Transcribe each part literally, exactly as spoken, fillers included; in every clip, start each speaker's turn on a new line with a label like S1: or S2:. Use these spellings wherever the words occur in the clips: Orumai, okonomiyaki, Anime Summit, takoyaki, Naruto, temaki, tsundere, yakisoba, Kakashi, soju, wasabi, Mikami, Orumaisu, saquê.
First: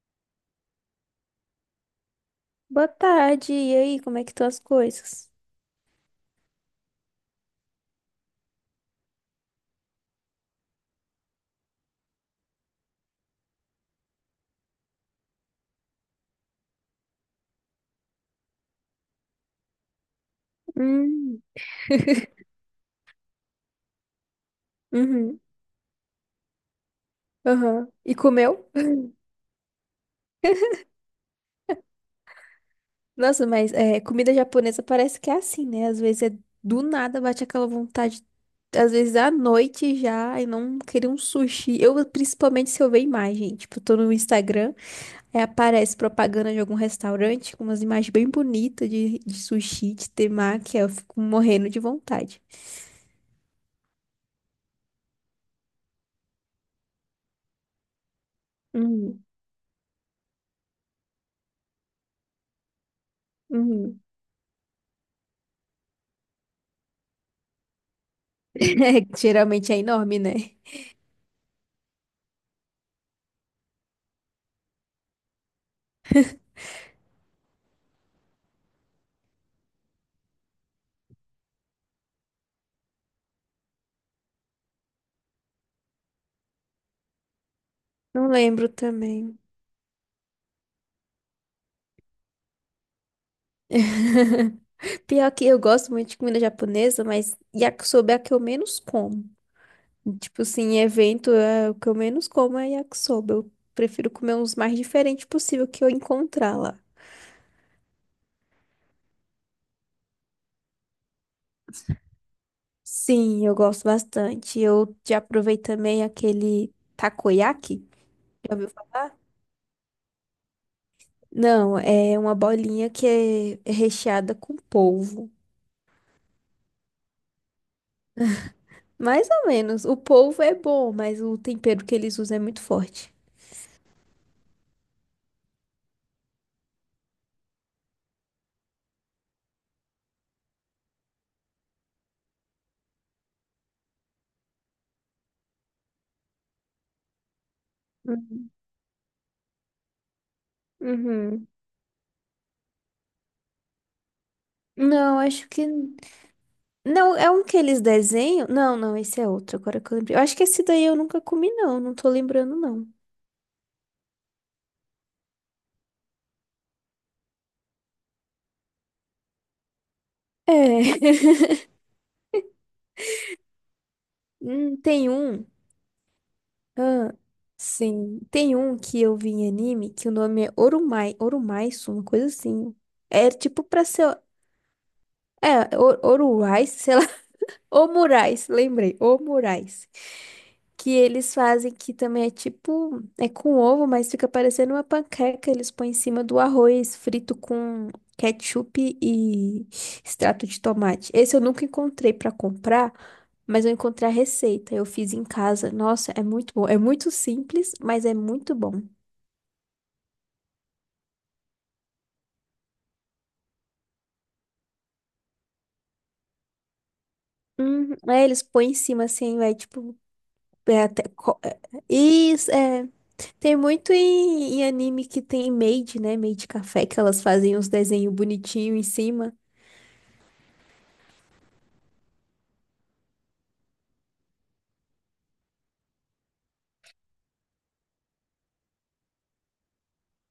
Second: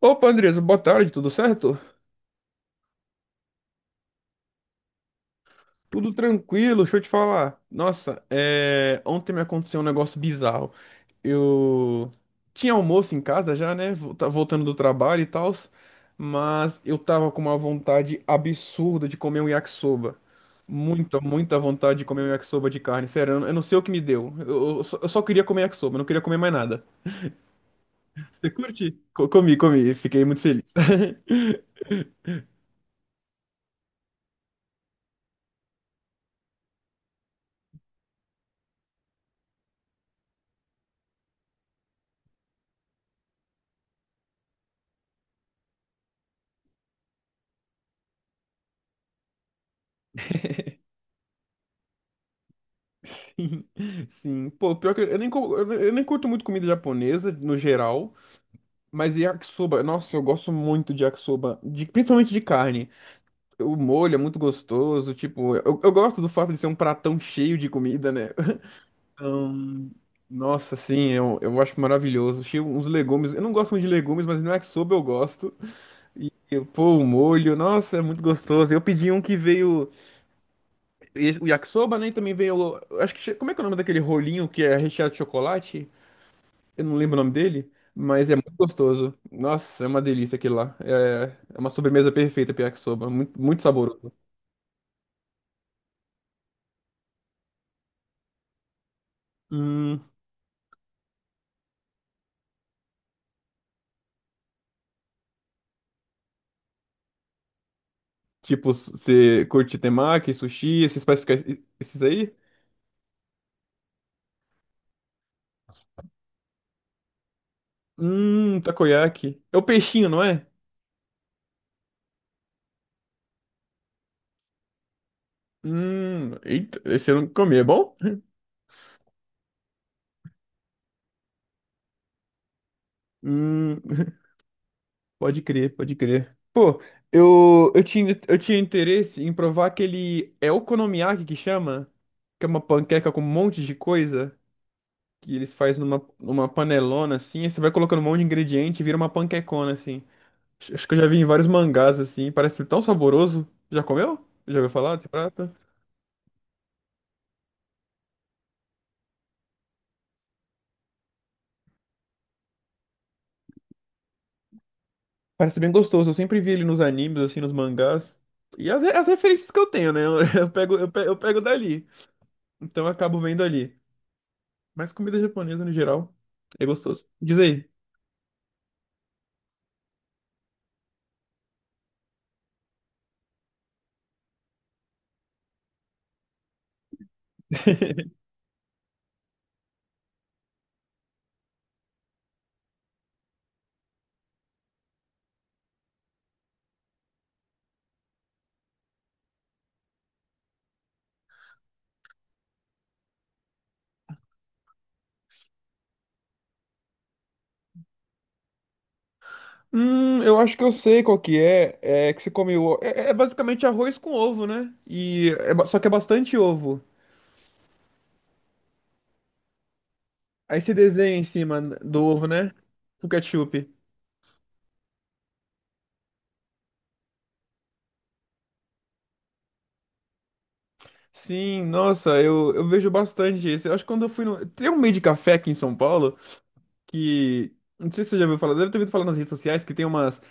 S1: Opa, Andresa, boa tarde, tudo certo?
S2: Boa tarde, e aí, como é que estão as coisas?
S1: Tudo tranquilo, deixa eu te falar. Nossa, é, ontem me aconteceu um negócio bizarro. Eu tinha almoço em casa já, né? vol- tá- Voltando do trabalho e tal, mas eu tava com uma vontade absurda de comer um yakisoba. Muita,
S2: Hum.
S1: muita vontade de comer um yakisoba de carne. Sério, eu não eu não sei o que me deu. Eu, eu só, eu só
S2: Uhum,
S1: queria comer yakisoba, eu não queria comer mais nada.
S2: aham. E
S1: Você
S2: comeu?
S1: curte? Co- comi, comi, fiquei muito feliz.
S2: Nossa, mas é, comida japonesa parece que é assim, né? Às vezes é do nada, bate aquela vontade, às vezes à noite já, e não querer um sushi. Eu, principalmente se eu ver imagem, tipo, eu tô no Instagram, aí aparece propaganda de algum restaurante com umas imagens bem bonitas de, de sushi, de temaki, aí eu fico morrendo de vontade.
S1: Sim, pô, pior que eu eu nem, co- eu eu nem curto muito comida japonesa no geral, mas
S2: Uhum,
S1: yakisoba, nossa, eu gosto muito de yakisoba, de, principalmente de carne. O
S2: uhum.
S1: molho é muito gostoso, tipo, eu, eu gosto do fato de ser um pratão cheio de comida, né?
S2: É, geralmente é
S1: Então,
S2: enorme, né?
S1: nossa, sim, eu, eu acho maravilhoso. Cheio uns legumes, eu não gosto muito de legumes, mas no yakisoba eu gosto. Eu, pô, o molho, nossa, é muito gostoso. Eu pedi um que veio, o yakisoba, né, e também veio, eu acho que, che- como é que é o nome daquele rolinho que é recheado de chocolate? Eu não lembro o nome dele,
S2: Não
S1: mas é muito
S2: lembro
S1: gostoso.
S2: também.
S1: Nossa, é uma delícia aquele lá. É, é uma sobremesa perfeita, yakisoba. Muito, muito saboroso.
S2: Pior que eu gosto muito de comida japonesa, mas yakisoba é a que eu menos como.
S1: Hum,
S2: Tipo assim, em evento, é, o que eu menos como é yakisoba. Eu prefiro comer uns mais diferentes possível que eu encontrar lá.
S1: tipo, você curte temaki, sushi, esses pais- esses aí?
S2: Sim, eu gosto bastante. Eu já provei também aquele takoyaki. Já
S1: Hum,
S2: ouviu falar?
S1: takoyaki. É o peixinho, não é?
S2: Não, é uma bolinha que é é recheada com polvo.
S1: Hum, eita, esse eu não comi, é bom?
S2: Mais ou menos. O polvo é bom, mas o tempero que eles usam é muito forte.
S1: Hum, pode crer, pode crer. Pô, eu, eu tinha, eu tinha interesse em provar aquele. É okonomiyaki que chama? Que é uma panqueca com um monte de coisa. Que eles fazem numa, numa panelona assim, aí você vai colocando um monte de ingrediente e vira uma panquecona assim. Acho acho que eu já vi em vários
S2: Uhum.
S1: mangás assim, parece tão saboroso. Já comeu? Já ouviu falar desse
S2: Não, acho
S1: prato?
S2: que. Não, é um que eles desenham. Não, não, esse é outro, agora que eu lembrei. Eu acho que esse daí eu nunca comi, não. Não tô lembrando, não.
S1: Parece bem gostoso, eu sempre vi ele nos animes assim, nos mangás. E as, re- as referências que eu tenho, né? Eu, pego, eu
S2: É.
S1: pego, eu pego dali. Então eu acabo vendo ali.
S2: Hum,
S1: Mas
S2: tem
S1: comida
S2: um.
S1: japonesa no geral é gostoso.
S2: Ah,
S1: Diz aí.
S2: sim. Tem um que eu vi em anime que o nome é Orumai. Orumaisu, uma coisa assim. É tipo pra ser. É, Or- Oruai, sei lá. Ô Moraes, lembrei, ô Moraes. Que eles fazem que também é tipo, é com ovo, mas fica parecendo uma panqueca. Eles põem em cima do arroz frito com ketchup e extrato de tomate. Esse eu nunca encontrei pra comprar, mas eu encontrei a receita. Eu fiz em casa. Nossa, é muito bom. É muito simples, mas é muito bom.
S1: Hum, eu acho que eu sei qual que é. É que você come o... É, é basicamente arroz com ovo, né? E é ba- só que é bastante ovo.
S2: Uhum. Aí eles põem em cima assim, vai tipo.
S1: Aí você
S2: É até
S1: desenha em
S2: co- é-
S1: cima do ovo,
S2: Isso,
S1: né?
S2: é.
S1: O
S2: Tem
S1: ketchup.
S2: muito em, em anime que tem maid, né? Maid café, que elas fazem uns desenhos bonitinhos em cima.
S1: Sim, nossa, eu, eu vejo bastante isso. Eu acho que quando eu fui no. Tem um meio de café aqui em São Paulo que. Não sei se você já ouviu falar, deve ter ouvido falar nas redes sociais que tem umas,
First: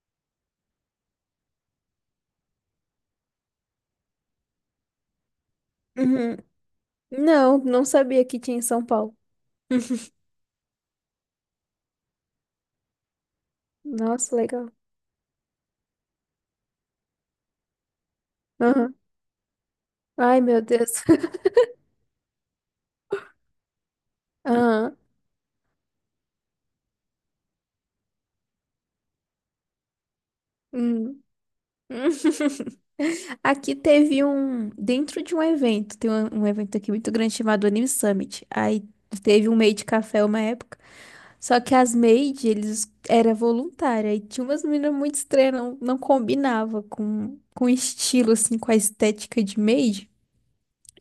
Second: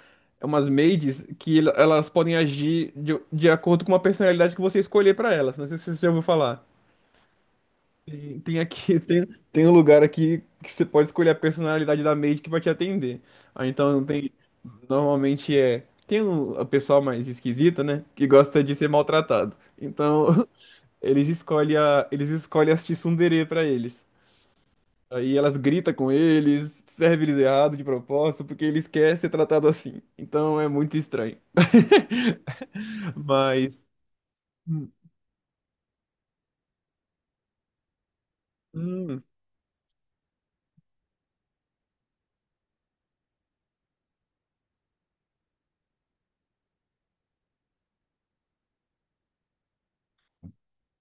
S1: umas maids que el- elas podem agir de, de acordo com uma personalidade que você escolher pra elas. Não sei se você já ouviu
S2: Uhum.
S1: falar.
S2: Não, não sabia
S1: Tem
S2: que tinha
S1: tem
S2: em São
S1: aqui,
S2: Paulo.
S1: tem, tem um lugar aqui que você pode escolher a personalidade da maid que vai te atender. Ah, então tem,
S2: Nossa, legal.
S1: normalmente é, tem um, a pessoa mais esquisita, né, que gosta de ser
S2: Aham.
S1: maltratado. Então,
S2: Ai, meu Deus.
S1: eles escolhem a, eles escolhem as tsundere pra eles.
S2: Aham.
S1: Aí elas gritam com eles, servem eles errado de propósito, porque eles querem ser tratado assim. Então é muito
S2: Hum.
S1: estranho.
S2: Aqui
S1: Mas,
S2: teve um.
S1: hum,
S2: Dentro de um evento, tem um, um evento aqui muito grande chamado Anime Summit. Aí
S1: hum,
S2: teve um maid café uma época. Só que as maid, eles era voluntária e tinha umas meninas muito estranhas, não, não combinava com, com o estilo, assim, com a estética de maid.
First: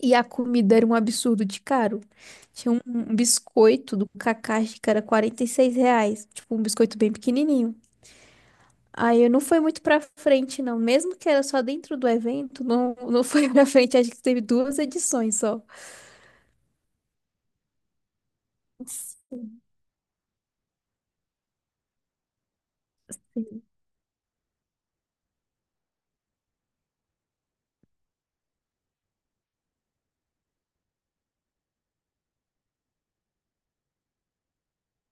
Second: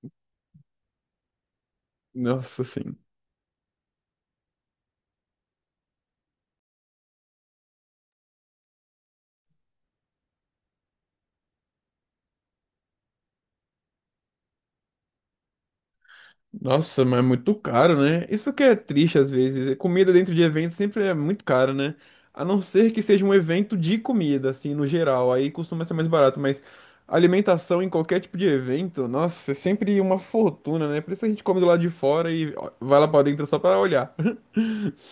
S2: E a comida era um absurdo de caro.
S1: nossa,
S2: Tinha um,
S1: sim.
S2: um biscoito do Kakashi que era quarenta e seis reais, tipo um biscoito bem pequenininho. Aí eu não foi muito pra frente, não. Mesmo que era só dentro do evento, não, não foi pra frente. Acho que teve duas edições só.
S1: Nossa, mas é muito caro, né? Isso que é triste às
S2: Sim.
S1: vezes. Comida dentro de evento sempre é muito caro, né? A não ser que seja um evento de comida, assim, no geral. Aí costuma ser mais barato, mas alimentação em qualquer tipo de evento, nossa, é sempre uma fortuna, né? Por isso a gente come do lado de fora e ó, vai lá pra dentro só pra olhar.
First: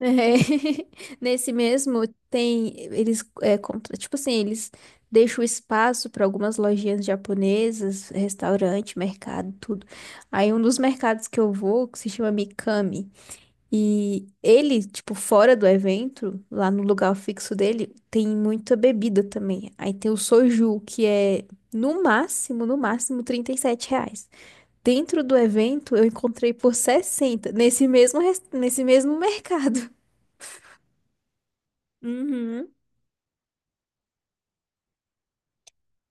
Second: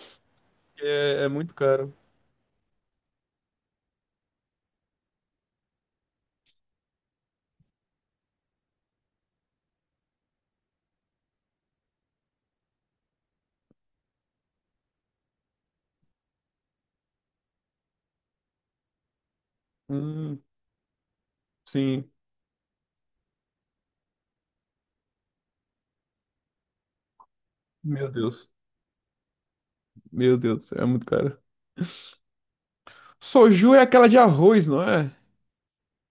S2: É,
S1: É, é
S2: nesse
S1: muito caro.
S2: mesmo tem eles é, contra, tipo assim, eles deixam espaço para algumas lojinhas japonesas, restaurante, mercado, tudo. Aí um dos mercados que eu vou, que se chama Mikami, e ele, tipo, fora do evento, lá no lugar fixo dele, tem muita bebida também. Aí tem o
S1: Hum,
S2: soju, que é no
S1: sim.
S2: máximo, no máximo trinta e sete reais. Dentro do evento eu encontrei por sessenta nesse
S1: Meu
S2: mesmo, res-
S1: Deus.
S2: nesse mesmo mercado.
S1: Meu Deus, é muito caro.
S2: Uhum.
S1: Soju é aquela de arroz, não é?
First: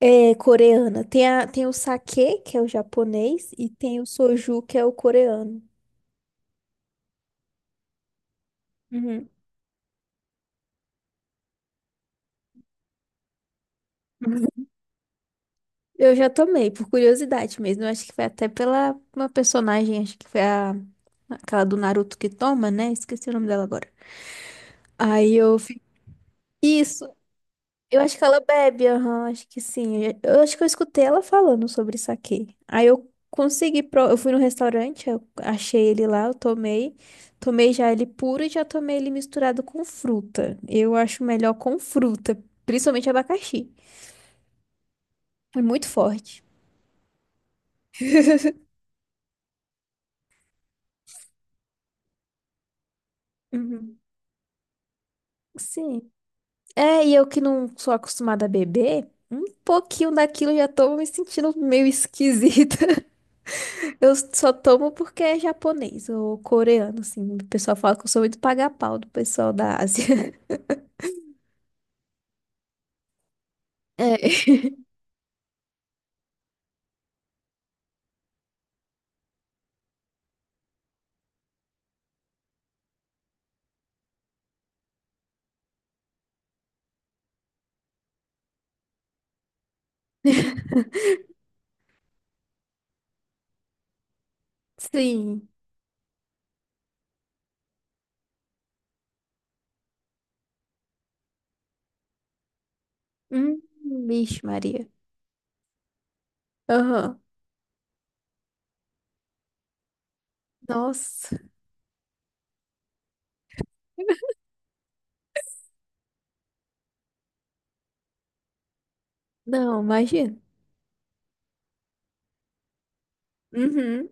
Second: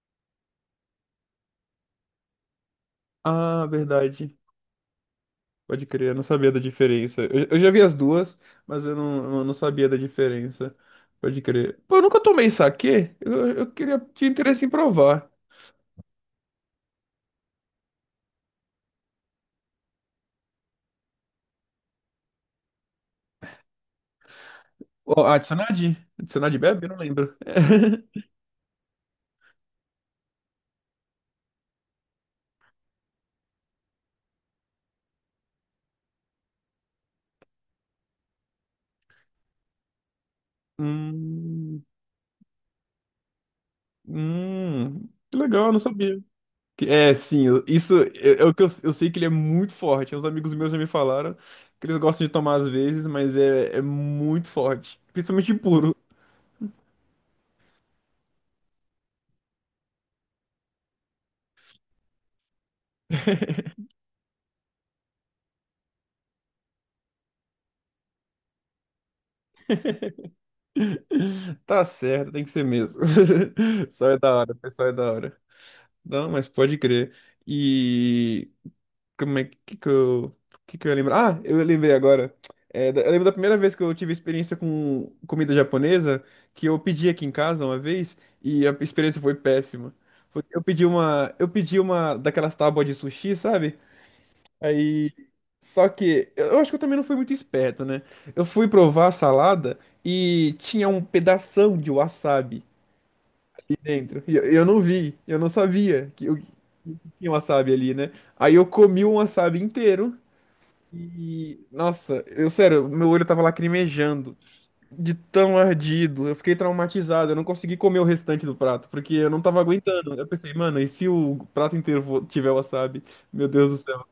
S2: É coreana. Tem, a, tem o sake, que é o japonês,
S1: Ah,
S2: e tem o
S1: verdade.
S2: soju, que é o coreano.
S1: Pode crer, eu não sabia da diferença. Eu, eu já vi as duas, mas eu não,
S2: Uhum.
S1: eu não sabia da diferença. Pode crer. Pô, eu nunca tomei saquê. Eu, eu queria, tinha interesse em provar.
S2: Eu já tomei, por curiosidade mesmo. Eu acho que foi até pela uma personagem, acho que foi a, aquela do Naruto que toma, né? Esqueci o nome dela agora.
S1: Ó,
S2: Aí eu
S1: adicionar
S2: fiquei.
S1: de? Adicionar de bebe? Eu não lembro.
S2: Eu acho que ela bebe, aham, acho que sim. Eu eu acho que eu escutei ela falando sobre saquê. Aí eu consegui, pro- eu fui no restaurante, eu achei ele lá, eu tomei. Tomei já ele puro e já tomei ele misturado com fruta. Eu acho melhor com
S1: Hum,
S2: fruta, principalmente abacaxi.
S1: hum, que
S2: É
S1: legal, eu não
S2: muito
S1: sabia.
S2: forte.
S1: Que- É, sim, eu- isso é, é o que eu, eu sei que ele é muito forte. Uns amigos meus já me falaram que eles gostam de tomar às vezes, mas é, é
S2: Uhum.
S1: muito forte. Principalmente puro.
S2: Sim. É, e eu que não sou acostumada a beber, um pouquinho daquilo eu já tô me sentindo meio esquisita. Eu só tomo porque é japonês ou coreano, assim. O pessoal fala que eu sou muito paga-pau do pessoal da Ásia.
S1: Tá certo, tem que ser mesmo. Só
S2: É.
S1: é da hora, pessoal é da hora. Não, mas pode crer. E como é que, que eu que, que eu ia lembrar? Ah, eu lembrei agora. É, da- eu lembro da primeira vez que eu tive experiência com comida japonesa, que eu pedi aqui em casa uma vez e a experiência foi péssima. Foi- Eu pedi uma, eu pedi uma daquelas tábuas de sushi, sabe? Aí
S2: Sim.
S1: só que eu eu acho que eu também não fui muito esperto, né? Eu fui provar a salada e tinha um pedação de wasabi
S2: Hum,
S1: dentro. E eu,
S2: vixe,
S1: eu não
S2: Maria.
S1: vi, eu não sabia que, o- que
S2: Aham.
S1: tinha um wasabi ali, né? Aí eu comi um wasabi inteiro
S2: Nossa.
S1: e, nossa, eu sério, meu olho tava lacrimejando de tão ardido. Eu fiquei traumatizado, eu não consegui comer o restante do prato, porque eu não tava
S2: Não,
S1: aguentando. Eu
S2: imagina.
S1: pensei, mano, e se o prato inteiro for- tiver wasabi? Meu Deus do céu.
S2: Uhum.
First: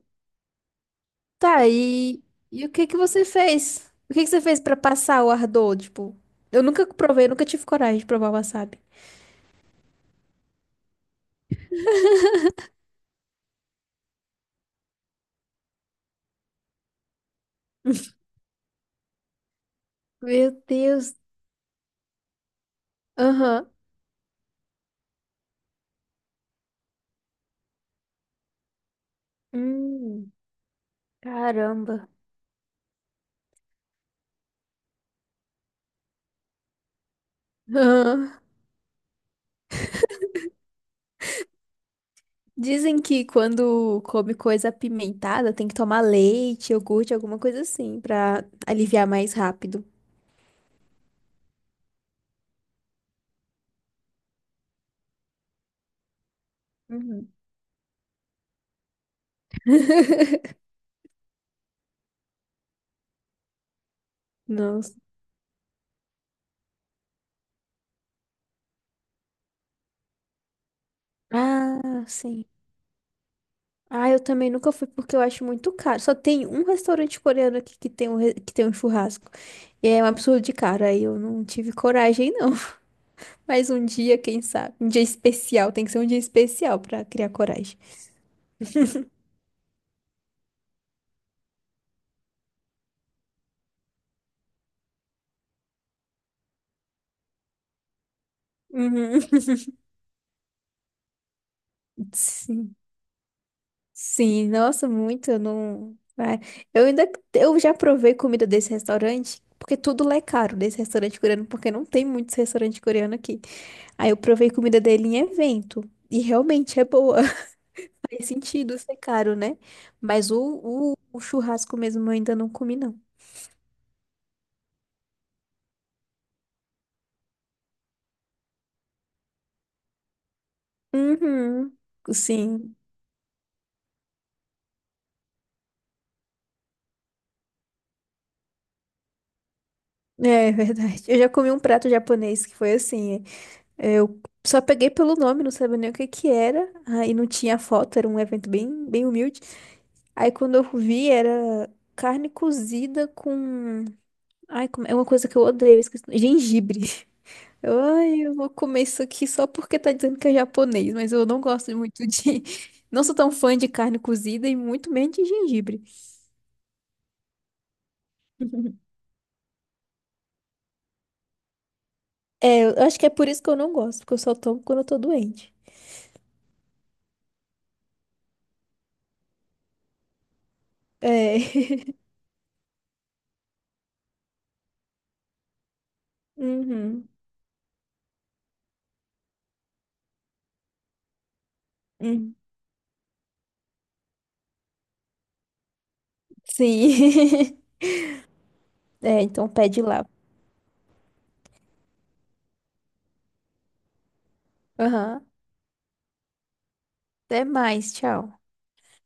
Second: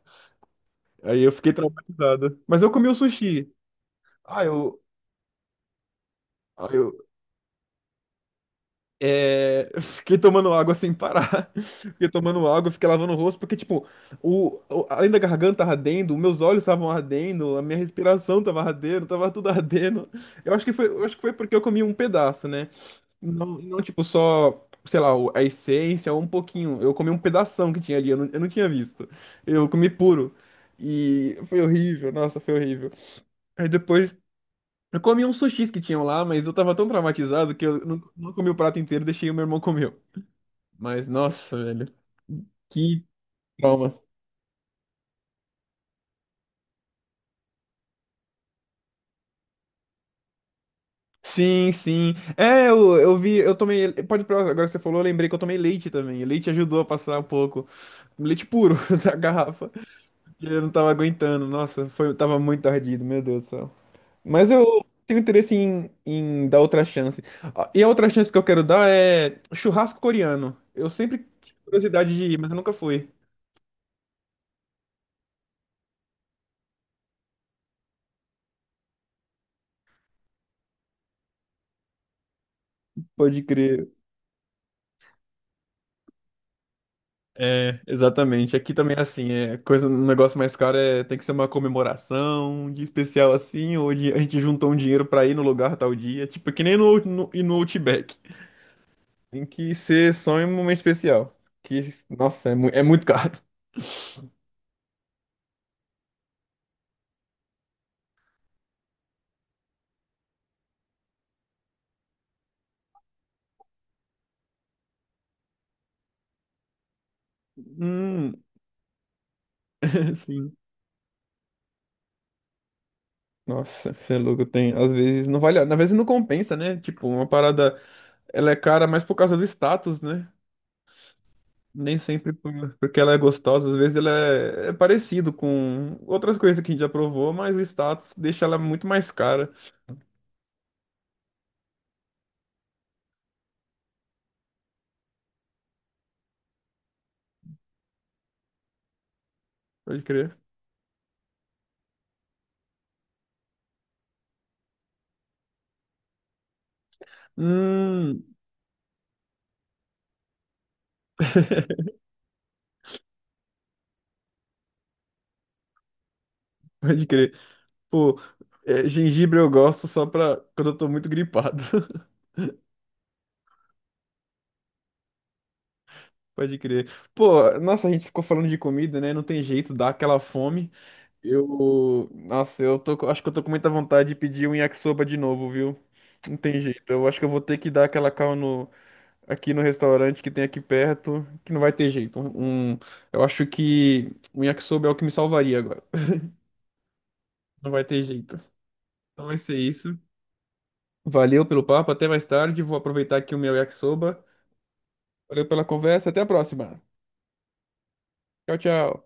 S1: Aí eu fiquei
S2: Tá, e,
S1: traumatizado. Mas
S2: e o
S1: eu
S2: que
S1: comi o
S2: que você
S1: sushi.
S2: fez? O que que você
S1: Ah,
S2: fez pra
S1: eu,
S2: passar o ardor? Tipo, eu
S1: ah,
S2: nunca
S1: eu
S2: provei, nunca tive coragem de provar wasabi.
S1: É, eu fiquei tomando água sem parar. Fiquei tomando água, fiquei lavando o rosto, porque, tipo, o, o- além da garganta ardendo, meus olhos estavam ardendo, a minha respiração tava ardendo, tava tudo ardendo.
S2: Meu
S1: Eu acho que foi, eu acho
S2: Deus.
S1: que foi porque eu comi um pedaço, né? Não,
S2: Aham.
S1: não tipo, só, sei lá, o- a essência, ou um pouquinho. Eu comi um pedação que tinha ali, eu não, eu não tinha visto. Eu comi
S2: Hum,
S1: puro. E foi
S2: caramba.
S1: horrível, nossa, foi horrível. Aí depois. Eu comi uns sushis que tinham lá, mas eu tava tão traumatizado que eu não,
S2: Aham.
S1: não comi o prato inteiro, deixei o meu irmão comer. Mas, nossa, velho,
S2: Dizem
S1: que
S2: que
S1: trauma.
S2: quando come coisa apimentada tem que tomar leite, iogurte, alguma coisa assim, pra aliviar mais rápido.
S1: Sim, sim. É, eu, eu vi, eu tomei. Pode provar, agora que você falou, eu lembrei que eu tomei leite também. Leite ajudou a passar um
S2: Uhum.
S1: pouco. Leite puro da garrafa. E eu não tava aguentando. Nossa, foi, tava muito ardido, meu Deus do céu. Mas eu
S2: Nossa.
S1: tenho interesse em, em dar outra chance. Ah, e a outra chance que eu quero dar é churrasco coreano. Eu sempre tive
S2: Ah,
S1: curiosidade de ir,
S2: sim.
S1: mas eu nunca fui.
S2: Ah, eu também nunca fui porque eu acho muito caro. Só tem um restaurante coreano aqui que tem um, re- que tem um churrasco. E é um absurdo de caro. Aí eu não tive coragem, não.
S1: Pode
S2: Mas um
S1: crer.
S2: dia, quem sabe? Um dia especial. Tem que ser um dia especial pra criar coragem.
S1: É, exatamente. Aqui também é assim, é coisa, um negócio mais caro é tem que ser uma comemoração, um dia especial assim, ou de- a gente juntou um dinheiro pra ir no lugar tal dia, tipo, é que nem no, no, e no Outback.
S2: Uhum.
S1: Tem que ser só em um momento especial. Que, nossa, é, mu-
S2: Sim.
S1: é muito caro.
S2: Sim, nossa, muito, eu não. vai. Eu ainda. Eu já provei comida desse restaurante, porque tudo lá é caro desse restaurante coreano, porque não tem muitos restaurantes coreanos aqui. Aí eu provei comida dele em evento. E realmente é boa. Faz
S1: Hum,
S2: sentido ser caro, né? Mas o,
S1: sim.
S2: o, o churrasco mesmo eu ainda não comi, não.
S1: Nossa, você é louco, tem. Às vezes não vale, às vezes não compensa, né? Tipo, uma parada, ela é cara mais por causa do status, né?
S2: Uhum.
S1: Nem sempre por-
S2: Sim.
S1: porque ela é gostosa, às vezes ela é, é parecido com outras coisas que a gente já provou, mas o status deixa ela muito mais cara.
S2: É verdade. Eu já comi um prato japonês que foi assim. É, eu só peguei pelo nome, não sabia nem o que que era. Aí não tinha foto, era um evento bem, bem humilde.
S1: Pode
S2: Aí
S1: crer.
S2: quando eu vi, era carne cozida com. Ai, como- é uma coisa que eu odeio, eu esqueci. Gengibre. Eu, ai,
S1: Hum,
S2: eu vou comer isso aqui só porque tá dizendo que é japonês, mas eu não gosto muito de. Não sou tão fã de carne cozida e muito menos de gengibre.
S1: pode crer. Pô, é, gengibre eu gosto só pra quando eu tô muito gripado.
S2: É, eu acho que é por isso que eu não gosto, porque eu só tomo quando eu tô doente.
S1: Pode crer. Pô, nossa, a gente ficou falando de comida, né? Não tem jeito, dá aquela fome.
S2: É.
S1: Eu, nossa, eu tô, com- acho que eu tô com muita vontade de pedir um yakisoba de novo, viu? Não tem jeito. Eu
S2: Uhum.
S1: acho que eu vou ter que dar aquela calma aqui no restaurante que tem aqui perto, que não vai ter jeito.
S2: Uhum.
S1: Um, um, eu acho que um yakisoba é o que me salvaria agora.
S2: Sim.
S1: Não vai ter jeito.
S2: É,
S1: Então vai
S2: então
S1: ser
S2: pede
S1: isso.
S2: lá.
S1: Valeu pelo papo, até mais tarde. Vou aproveitar aqui o meu yakisoba.
S2: Aham.
S1: Valeu pela conversa, até a próxima.
S2: Até mais, tchau.
S1: Tchau, tchau.